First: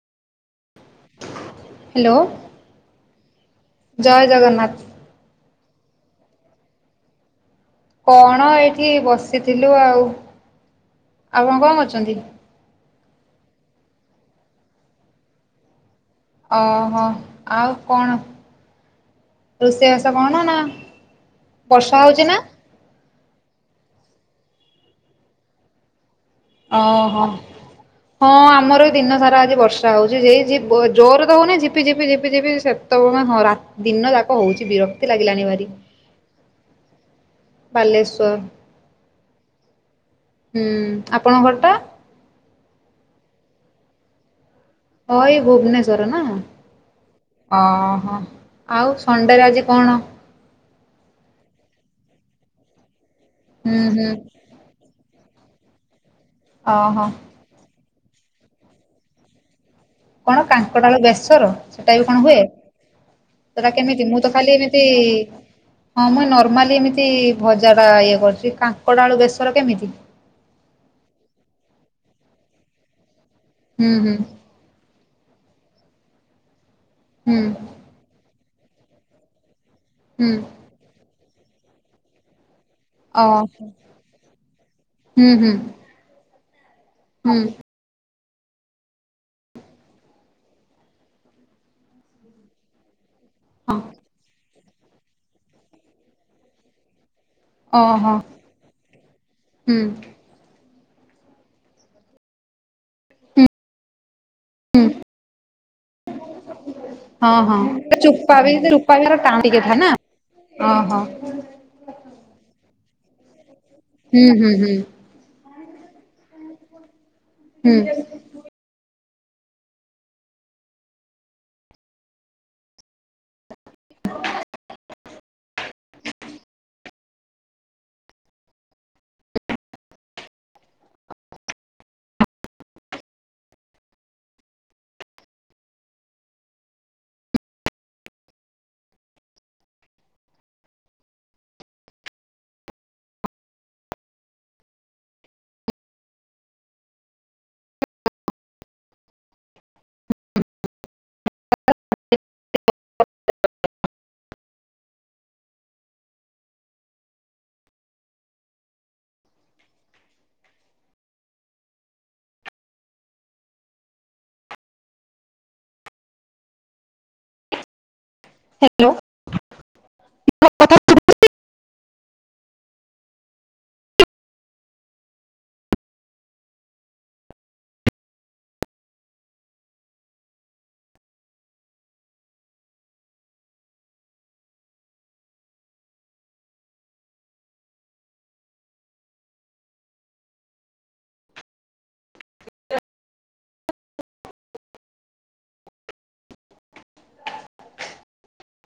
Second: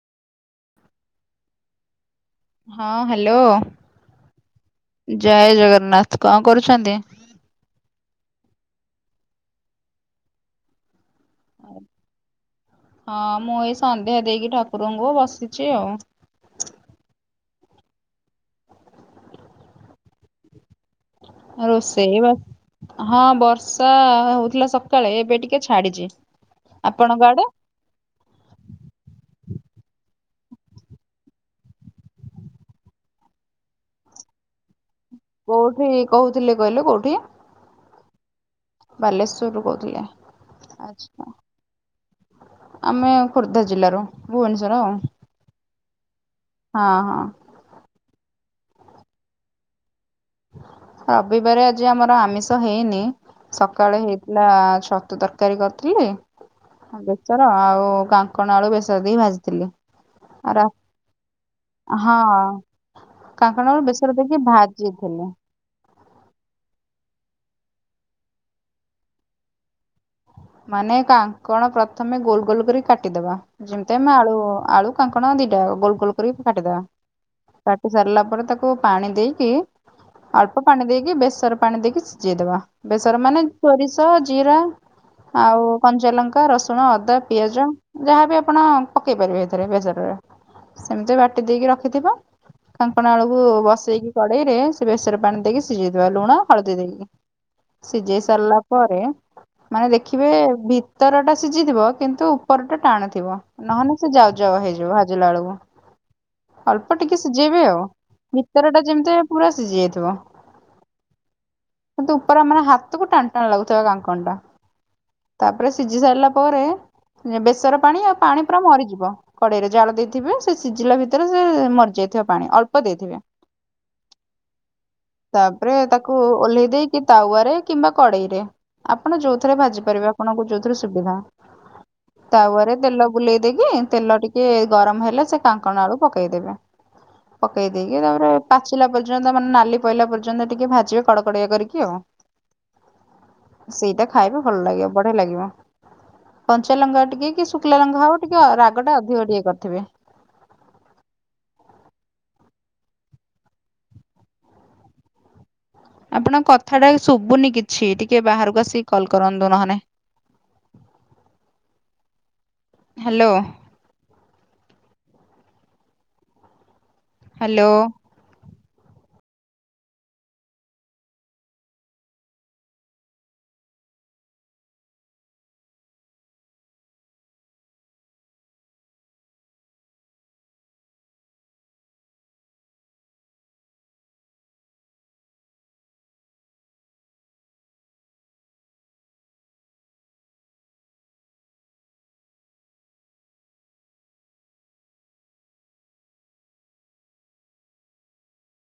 Hello. ହଁ hello ଜୟ ଜଗନ୍ନାଥ। ଜୟ ଜଗନ୍ନାଥ କଣ କରୁଛନ୍ତି? କଣ ଏଇଠି ବସିଥିଲୁ ଆଉ ଆପଣ କଣ କରୁଛନ୍ତି? ହଁ ମୁଁ ଏଇ ସନ୍ଧ୍ୟା ଦେଇକି ଠାକୁରଙ୍କୁ ବସିଛି ଆଉ। ଓହୋ ଆଉ କଣ ରୋଷେଇବାସ କଣ ନା ବର୍ଷା ରୋଷେଇ ହଉଛି ବ ନା? ହଁ ବର୍ଷା ହଉଥିଲା ସକାଳେ ଏବେ ଟିକେ ଛାଡ଼ିଛି। ଓହୋ। ହଁ ଆମର ବି ଦିନ ସାରା ଆଜି ବର୍ଷା ହଉଛି ସେଇ ଜି ବ ଜୋର୍ ତ ହଉନି ଝିପିଝିପି ଝିପି ଝିପି ସେ ତେବେଳୁ ହଁ ରା ଦିନ ଯାକ ହଉଛି ବିର କୋଉଠି କହୁଥିଲେ କହିଲୁ କୋଉଠି? ବାଲେଶ୍ଵର। ବାଲେଶ୍ଵରରୁୁ କହୁଥିଲେ ହୁଁ ଆଚ୍ଛା। ଆପଣଙ୍କ ଘରଟା? ଆମେ ଖୋର୍ଦ୍ଧା ଜିଲ୍ଲାରୁ ଭୁବନେଶ୍ୱର ଆଉ। ହଁ ଏଇ ଭୁବନେଶ୍ୱର ହଁ ହଁ ନା? ଓହୋ ଆଉ ଷଣ୍ଡେରେ ଆଜି କଣ? ରବିବାର ଆଜି ଆମର ଆମିଷ ହେଇନି ହୁଁ ସକାଳେ ହୁଁ ହେଇଥିଲା ଛତୁ ତର ତରକାରୀ କରିଥିଲି ଓହୋ। ବେସର ଆଉ କାଙ୍କଣ ଆଳୁ ବେସର ଦେଇ ଭାଜିଥିଲି। କଣ ରା କାଙ୍କଡଆଳୁ ବେସର ସେଟା ବି କଣ ହୁଏ। ହଁ ହେଟା କାଙ୍କଣକୁ କେମିତି ବେସର ମୁଁ ତ ଦେଇକି ଖାଲି ଏମିତି ଭାଜିଥିଲି। ହଁ ମୁ ଏ ନର୍ମାଲି ଏମିତି ଭଜା ଟା ଇଏ କରୁଛି କାଙ୍କଡ ଆଳୁ ବେସର କେମିତି। ମାନେ କାଙ୍କଣ ପ୍ରଥମେ ଗୋଲ ଗୋଲ କରି କାଟିଦବା ହୁଁ ଯେମିତି ଆମେ ହୁଁ ଆଳୁ ଆଳୁ କାଙ୍କଣ ଦିଟା ଗୋଲ ଗୋଲ କରି କାଟିଦବା ହୁଁ କାଟି ସାରିଲା ପରେ ତାକୁ ପାଣି ଦେଇକି ହୁଁ ଅଳ୍ପ ପାଣି ଦେଇକି ବେସର ପାଣି ଦେଇକି ସିଝେଇଦବା ବେସର ମାନେ ଓହୋ ସୋରିଷ ଜିରା ହୁଁ ହୁଁ ଆଉ କଞ୍ଚାଲଙ୍କା ରସୁଣ ଅଦା ହୁଁ ପିଆଜ। ଯାହାବି ଆପଣ ପକେଇ ପାରିବେ ଏଥିରେ ବେସରରେ ସେମିତି ବାଟି ଦେଇକି ରଖିଥିବ। କାଙ୍କଣ ଆଳୁକୁ ହଁ ବସେଇକି କଡେଇରେ ସେ ବେସରେ ପାଣି ଦେଇକି ସିଝେଇଦବା ଲୁଣ ହଳଦୀ ଦେଇକି। ଓହୋ ସିଝେଇ ସାରିଲା ପରେ ହୁଁ ମାନେ ଦେଖ ଦେଖିବେ ଭିତର ଟା ସିଝିଥିବ କିନ୍ତୁ ଉପର ଟା ଟାଣଥିବ। ନହେଲେ ସେ ଯାଉ ଯାଉଆ ହୁଁ ହେଇଯିବ ଭାଜିଲା ଳକୁ। ଅଳ୍ପ ଟିକେ ହଁ ହଁ ସିଝେଇବେ ଆଉ ଚୋପା ଭିତର ଟା ଯେମିତି ପୁରା ସିଝି ଯାଇଥିବ। ଅଁ ହଁ। କିନ୍ତୁ ଉପରେ ଆମର ହାତକୁ ଟାଣ ଟାଣ ଲାଗୁଥିବ କାଙ୍କନ ଟା। ଉଁ ହୁଁ। ତାପରେ ସିଝି ସାରିଲା ପରେ ହୁଁ ବେସର ପାଣି ହ୍ୟାଲୋ ଆଉ ପାଣି ପୁରା ମରିଯିବ। କଡେଇରେ ଜାଳ ଦେଇଥିବେ ସେ ସିଝିଲା ଭିତରେ ସେ ମରିଯାଇଥିବ ପାଣି ଅଳ୍ପ ଦେଇଥିବେ। ତାପରେ ତାକୁ ଓହ୍ଲେଇ ଦେଇକି କି ତାୱରେ କିମ୍ବା କଡେଇ ରେ ଆପଣ ଯୋଉଥିରେ ଭାଜି ପାରିବେ ଆପଣଙ୍କୁ ଯୋଉଥିରେ ସୁବିଧା। [inaudible] ତାୱରେ ତେଲ ବୁଲେଇ ଦେଇକି ତେଲ ଟିକେ ଗରମ ହେଲେ ସେ କାଙ୍କଣ ଆଳୁ ପକେଇଦେବେ। ପକେଇ ଦେଇକି ତାପରେ ପାଚିଲା ପର୍ଯ୍ୟନ୍ତ ମାନେ ନାଲି ପଇଲା ପର୍ଯ୍ୟନ୍ତ ଟିକେ ଭାଜିବେ କଡକଡିଆ କରିକି ଆଉ। [inaudible] ସେଇଟା ଖାଇବେ ଭଲ ଲାଗିବ ବଢିଆ ଲାଗିବ। କଞ୍ଚାଲଙ୍କା ଟିକେ କି ଶୁଖିଲା ଲଙ୍କା ହଉ ଟିକେ ରାଗ ଟା ଅଧିକ ଟିକେ କରିଥିବେ। ଆପଣ କଥାଟା ଶୁଭୁନି କିଛି ଟିକେ ବାହାରକୁ ଆସିକି କଲ୍ କରନ୍ତୁ ନହେଲେ। କାହିଁ। ହ୍ୟାଲୋ। ହ୍ୟାଲୋ। ହ୍ୟାଲୋ।